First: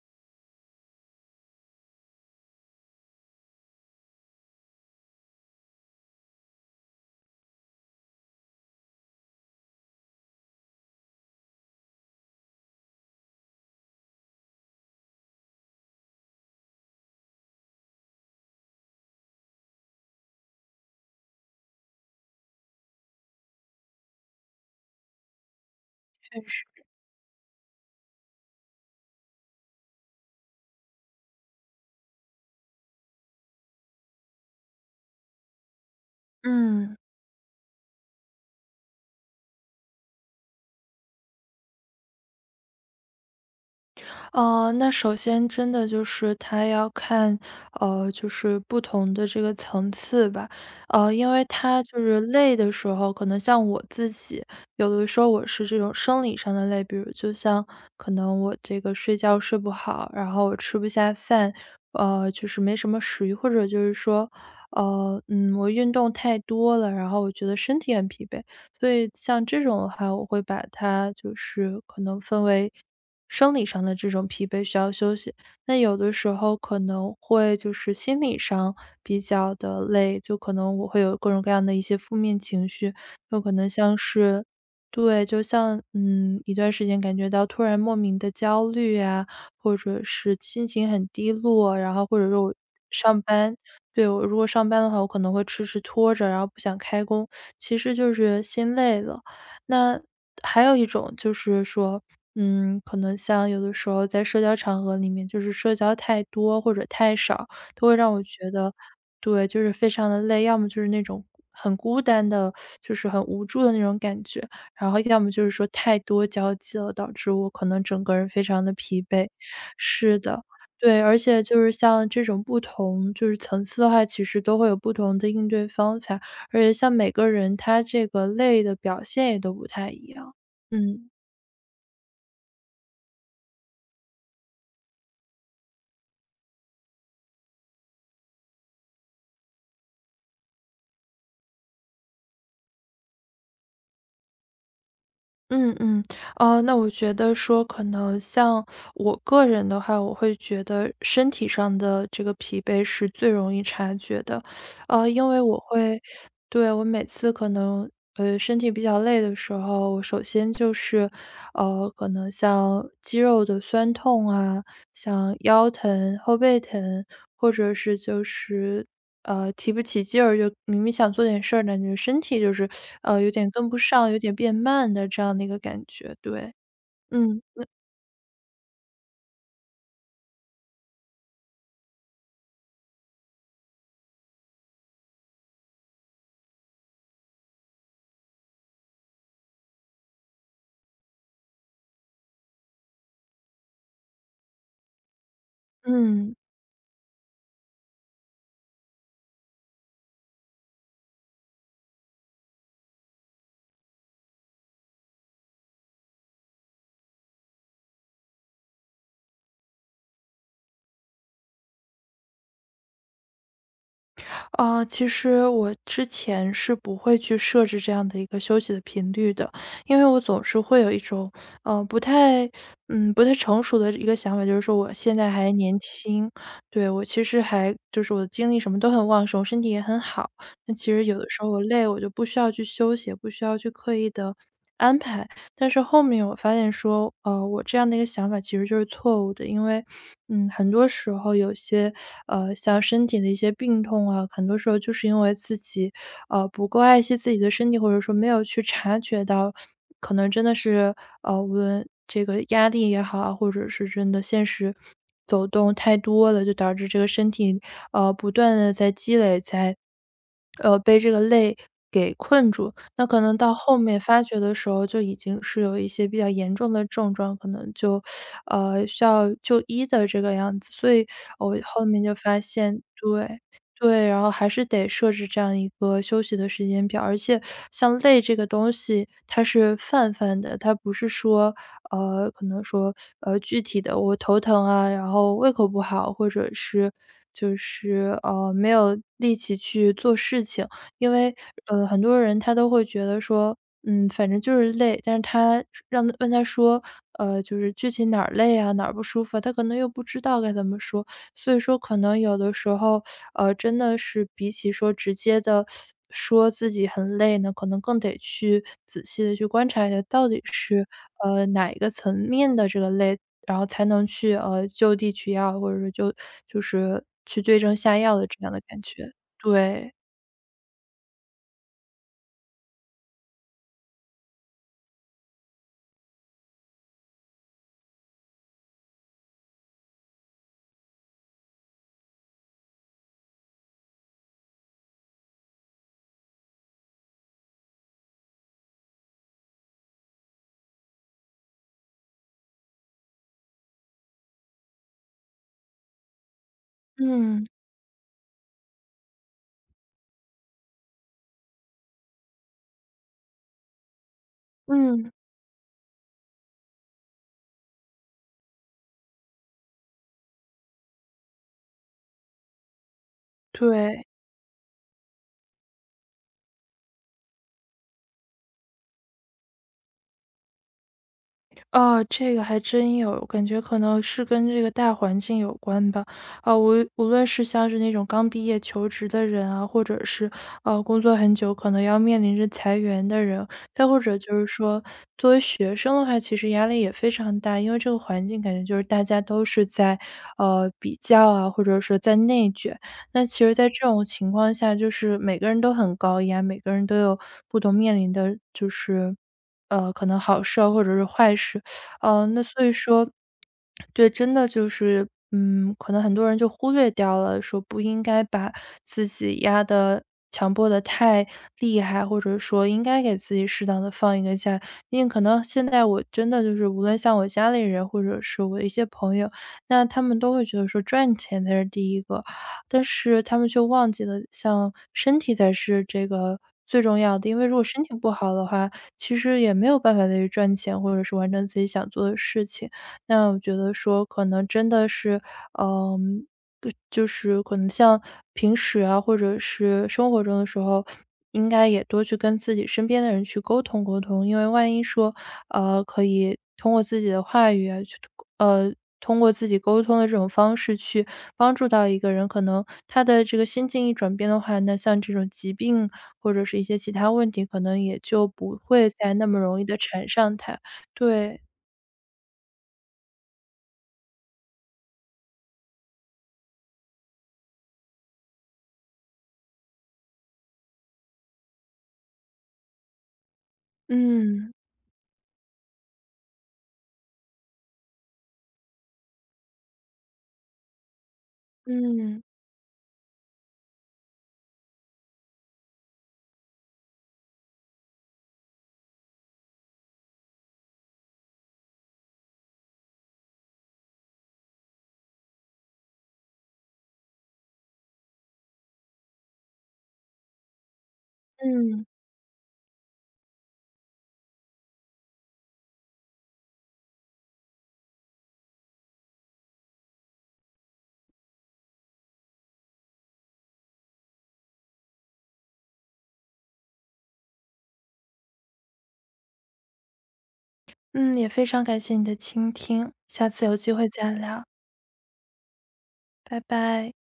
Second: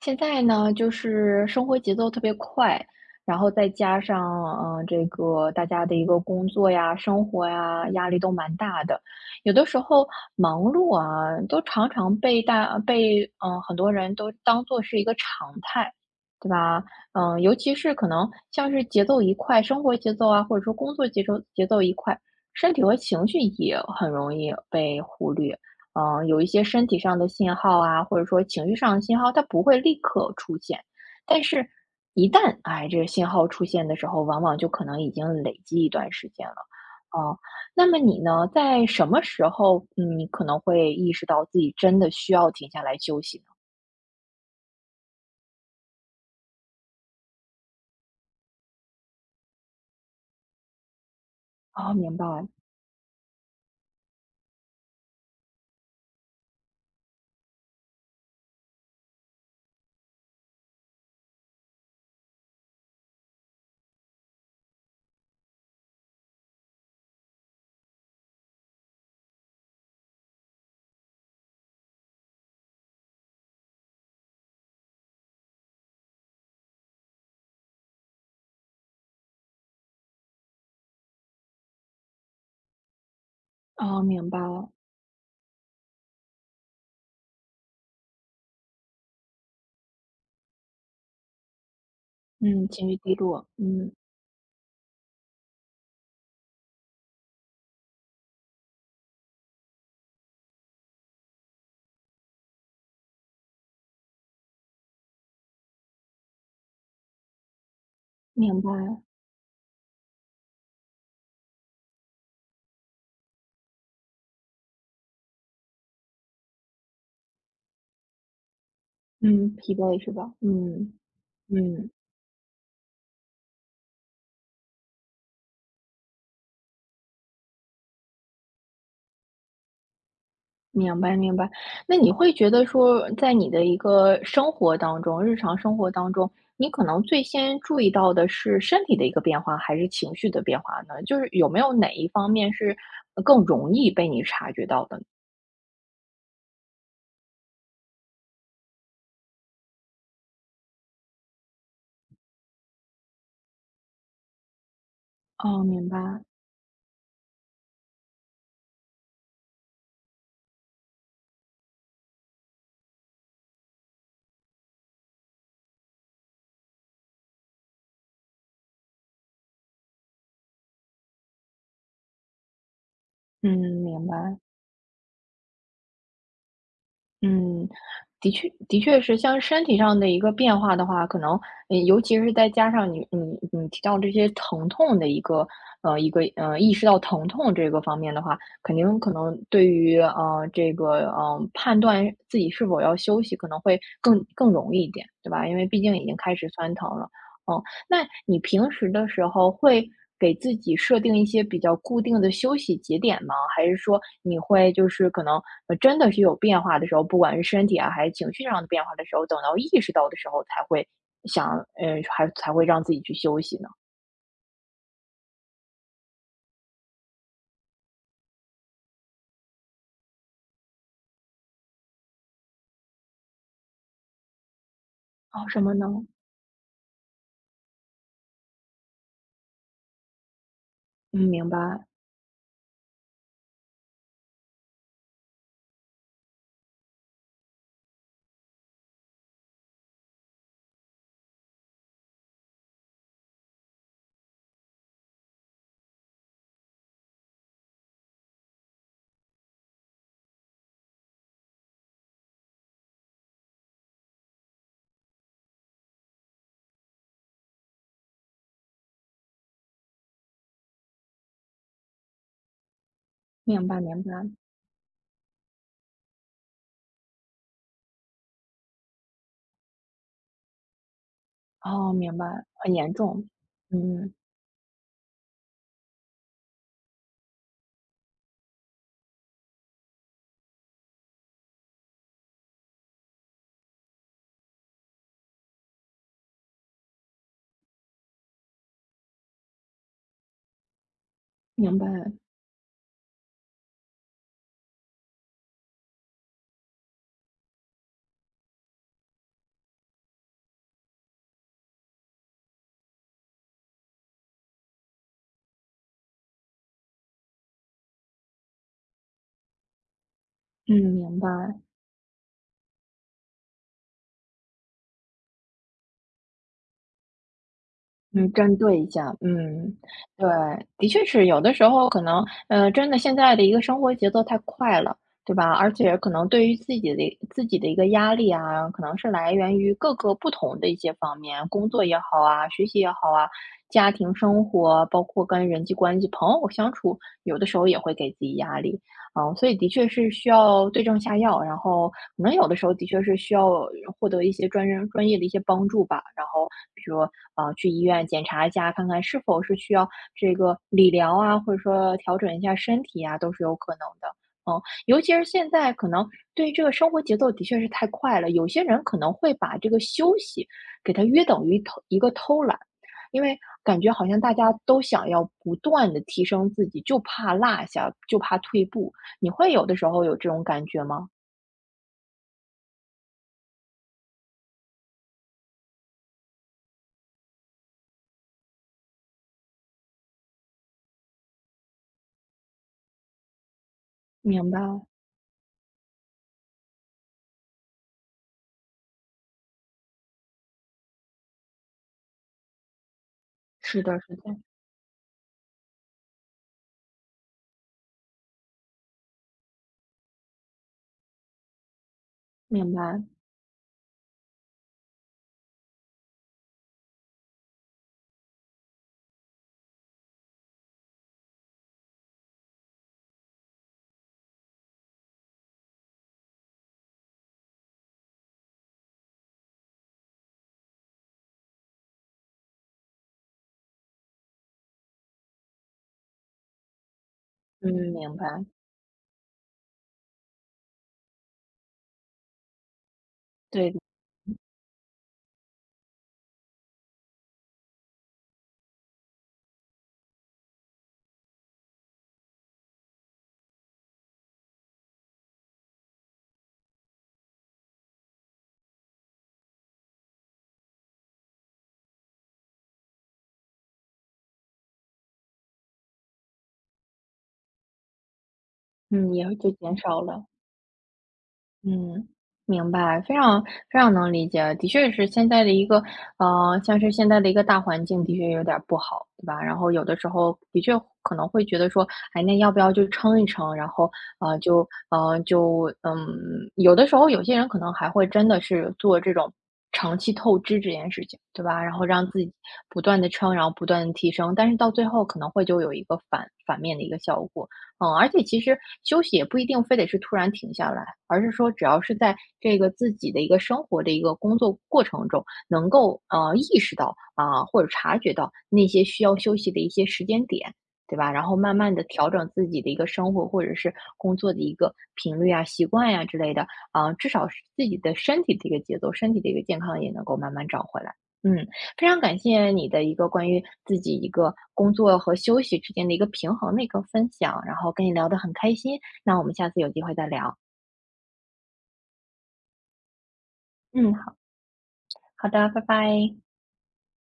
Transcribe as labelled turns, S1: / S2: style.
S1: 现在呢，就是生活节奏特别快，然后再加上，这个大家的一个工作呀、生活呀，压力都蛮大的。有的时候忙碌啊，都常常被大被嗯、呃很多人都当做是一个常态，对吧？嗯、尤其是可能像是节奏一快，生活节奏啊，或者说工作节奏一快，身体和情绪也很容易被忽略。
S2: 确
S1: 有一些
S2: 实。
S1: 身体上的信号啊，或者说情绪上的信号，它不会立刻出现。但是，一旦这个信号出现的时候，往往就可能已经累积一段时间了。
S2: 嗯，
S1: 啊，那么你呢，在什么时候，你可能会意识到自己真的需要停下来休息呢？
S2: 哦，那首先真的就是它要看，就是不同的这个层次吧。因为它
S1: 哦，
S2: 就
S1: 明
S2: 是
S1: 白。
S2: 累的时候，可能像我自己，有的时候我是这种生理上的累，比如就像可能我这个睡觉睡不好，然后我吃不下饭，就是没什么食欲，或者就是说，我运动太多了，然后我觉得身体很疲惫。所以像这种的话，我会把它就是可能分为生理上的这种疲惫需要休息。那有的时候可能会就是心理上比较的累，就可能我会有各种各样的一些负面情绪，有可能像
S1: 哦，明白
S2: 是
S1: 了。
S2: 对，就像一段时间感觉到突然莫名的焦虑啊，或者是心情很低落，然后或者说我
S1: 嗯，情绪低
S2: 上
S1: 落。
S2: 班，
S1: 嗯，
S2: 对，我如果上班的话，我可能会迟迟拖着，然后不想开工，其实就是心累了。那还有一种就是说，可能像有的时候在社交场合里面，就是社交太多或者太少，都会让我觉
S1: 明白。
S2: 得对，就是非常的累。要么就是那种很孤单的，就是很无助的那种感觉。然后要么就是说太多交际了，导致我可能整个人非常的疲惫。
S1: 嗯，疲惫是
S2: 是
S1: 吧？
S2: 的，
S1: 嗯。
S2: 对，而且就是
S1: 嗯。
S2: 像这种不同就是层次的话，其实都会有不同的应对方法。而且像每个人他这个累的表现也都不太一样。
S1: 明
S2: 嗯。
S1: 白明白。那你会觉得说，在你的一个生活当中，日常生活当中，你可能最先注意到的是身体的一个变化，还是情绪的变化呢？就是有没有哪一方面是更容易被你察觉到的呢？
S2: 嗯嗯，哦，那我觉得说，可能像我个人的话，我会觉得身体上的这个疲惫是最容易察觉的，因为我
S1: 哦，明白。
S2: 会，对，我每次可能身体比较累的时候，我首先就是，可能像肌肉的酸痛啊，像腰疼、后背疼，或者是就是提不起劲儿，就明明想做点事儿，感觉身体就是，有点
S1: 嗯，
S2: 跟不
S1: 明
S2: 上，有点
S1: 白。
S2: 变慢的这样的一个感觉，对。嗯，
S1: 嗯，的确的确是像身体上的一个变化的话，可能，嗯尤其是再加上你提到这些疼痛的一个意识到疼痛这个方面的话，肯定可能对于，这个，判断自己是否要休息可能会更容易一点，对吧？因为毕竟已经
S2: 嗯。
S1: 开始酸疼了。嗯。那你平时的时候会给自己设定一些比较固定的休息节点吗？还是说你会就是可能，真的是有变化的时候，不管是身体啊，还是情绪上的变化的时候，等到意识到的时候才会想，还才会让自己去休息呢？
S2: 其实我之前是不会去设置这样的一个休息的频率的，因为我总是会有一种，呃，不太，不太成熟的一个想法，就是说我现在
S1: 哦，
S2: 还
S1: 什么
S2: 年
S1: 呢？
S2: 轻，对，我其实还就是我的精力什么都很旺盛，我身体也很好。那其实有
S1: 嗯，
S2: 的时
S1: 明
S2: 候我累，
S1: 白。
S2: 我就不需要去休息，也不需要去刻意的安排。但是后面我发现说，我这样的一个想法其实就是错误的，因为很多时候有些，像身体的一些病痛啊，很多时候就是因为自己，不够爱惜自己的身体，或者说没有去察觉到，可能真的是，无论这个压力也好啊，或者是真的现实走动太多了，就导致这个身体，不断的在积累，在，被这个累给困住。那可能到
S1: 明
S2: 后
S1: 白，
S2: 面
S1: 明白。
S2: 发觉的时候，就已经是有一些比较严重的症状，可能就，需要就医的这个样子。所以我后
S1: 哦，
S2: 面就
S1: 明白。
S2: 发
S1: 很
S2: 现
S1: 严重。
S2: 对，对，
S1: 嗯。
S2: 然后还是得设置这样一个休息的时间表。而且像累这个东西，它是泛泛的，它不是说，呃，可能说，呃，具体的我头疼啊，然后胃口不好，或者是就是，没有力气去做事情。因为，
S1: 明白。
S2: 很多人他都会觉得说，反正就是累，但是他问他说，就是具体哪儿累啊，哪儿不舒服啊，他可能又不知道该怎么说。所以说可能有的时候，真的是比起说直接的说自己很累呢，可能更得去仔细的去观察一下到底
S1: 嗯，
S2: 是，
S1: 明白。
S2: 哪一个层面的这个累，然后才能去，就地取药，或者说就是去对症下药的
S1: 嗯，
S2: 这样
S1: 针
S2: 的
S1: 对
S2: 感
S1: 一
S2: 觉。
S1: 下。嗯，
S2: 对，
S1: 对。的确是有的时候可能，真的现在的一个生活节奏太快了，对吧？而且可能对于自己的一个压力啊，可能是来源于各个不同的一些方面，工作也好啊，学习也好啊，家庭生活，包括跟人际关系、朋友相处，有的时候也会给自己压力。啊，所以的确是需要对症下药，然后可能有的时候的确是需要获得一些专人专业的一些帮助吧。然后比如说，
S2: 嗯。
S1: 啊去医院检查一下，看看是否是需要这个理疗啊，或者说调整一下身体啊，都是有可能的。嗯，尤
S2: 嗯，
S1: 其是现在可能对于这个生活节奏的确是太快了，有些人可能会把这个休息给它约等于偷一个偷懒，因为感觉
S2: 对。
S1: 好像大家都想要不断的提升自己，就怕落下，就怕退步。你会有的时候有这种感觉吗？
S2: 哦，这个还真有，感觉可能是跟这个大环境有关吧。啊，无论是像是那种刚毕业求职的人啊，或者是工作很久可能要面临着裁员的人，再或者就是
S1: 明白。
S2: 说作为学生的话，其实压力也非常大，因为这个环境感觉就是大家都是在比较啊，或者说在内卷。那其实，在这
S1: 是的，
S2: 种
S1: 是的。
S2: 情况下，就是每个人都很高压，每个人都有不同面临的就是可能好事啊或者是坏事。那所以
S1: 明白。
S2: 说对，真的就是，可能很多人就忽略掉了，说不应该把自己压的、强迫的太厉害，或者说应该给自己适当的放一个假。因为可能现在我真的就是无论像我家里人或者是我的一些朋友，那他们都会觉得说赚钱才是第一个，但是他们却忘记了像身体才是这个最重要的。因为如果
S1: 嗯，
S2: 身体不
S1: 明
S2: 好
S1: 白。
S2: 的话，其实也没有办法再去赚钱，或者是完成自己想做的事情。那我觉
S1: 对
S2: 得
S1: 的。
S2: 说，可能真的是嗯，对，就是可能像平时啊，或者是生活中的时候，应该也多去跟自己身边的人去沟通沟通。因为万一说，可以通过自己的话语啊，去呃，通过自己沟通的这种方式去帮助到一个人，可能他的这个心境一转变的话，那像这种疾病或者是一些其他问题，可能也就不会
S1: 嗯，
S2: 再那
S1: 也
S2: 么
S1: 就
S2: 容易的
S1: 减少
S2: 缠
S1: 了。
S2: 上他。对。
S1: 嗯，明白。非常非常能理解。的确是现在的一个，像是现在的一个大环境，的确有点儿不好，对吧？然后有的时候的确可能会觉得说，哎，那要不要就撑一撑？然后，呃，
S2: 嗯
S1: 就，呃，就，嗯，有的时候有些人可能还会真的是做这种长期透支这件事情，对吧？然后让自
S2: 嗯
S1: 己不断的撑，然后不断的提升，但是到最后可能会就有一个反面的一个效果。嗯，而且其实休息也不一定非得是突然停下来。而是说只要是在这个自己的一个生活的一个工作过程中，能够意识到啊、或者察觉到那些需要休息的一些时间点，对吧？然后慢慢的
S2: 嗯。
S1: 调整自己的一个生活或者是工作的一个频率啊、习惯呀、之类的啊、至少是自己的身体的一个节奏、身体的一个健康也能够慢慢找回来。嗯，非常感谢你的一个关于自己一个工作和休息之间的一个平衡的一个分享，然后跟你聊得很开心，那我们下次有机会再聊。
S2: 嗯，也非常感谢你的倾听，下次有机会
S1: 嗯，
S2: 再聊，
S1: 好的，拜拜。
S2: 拜拜。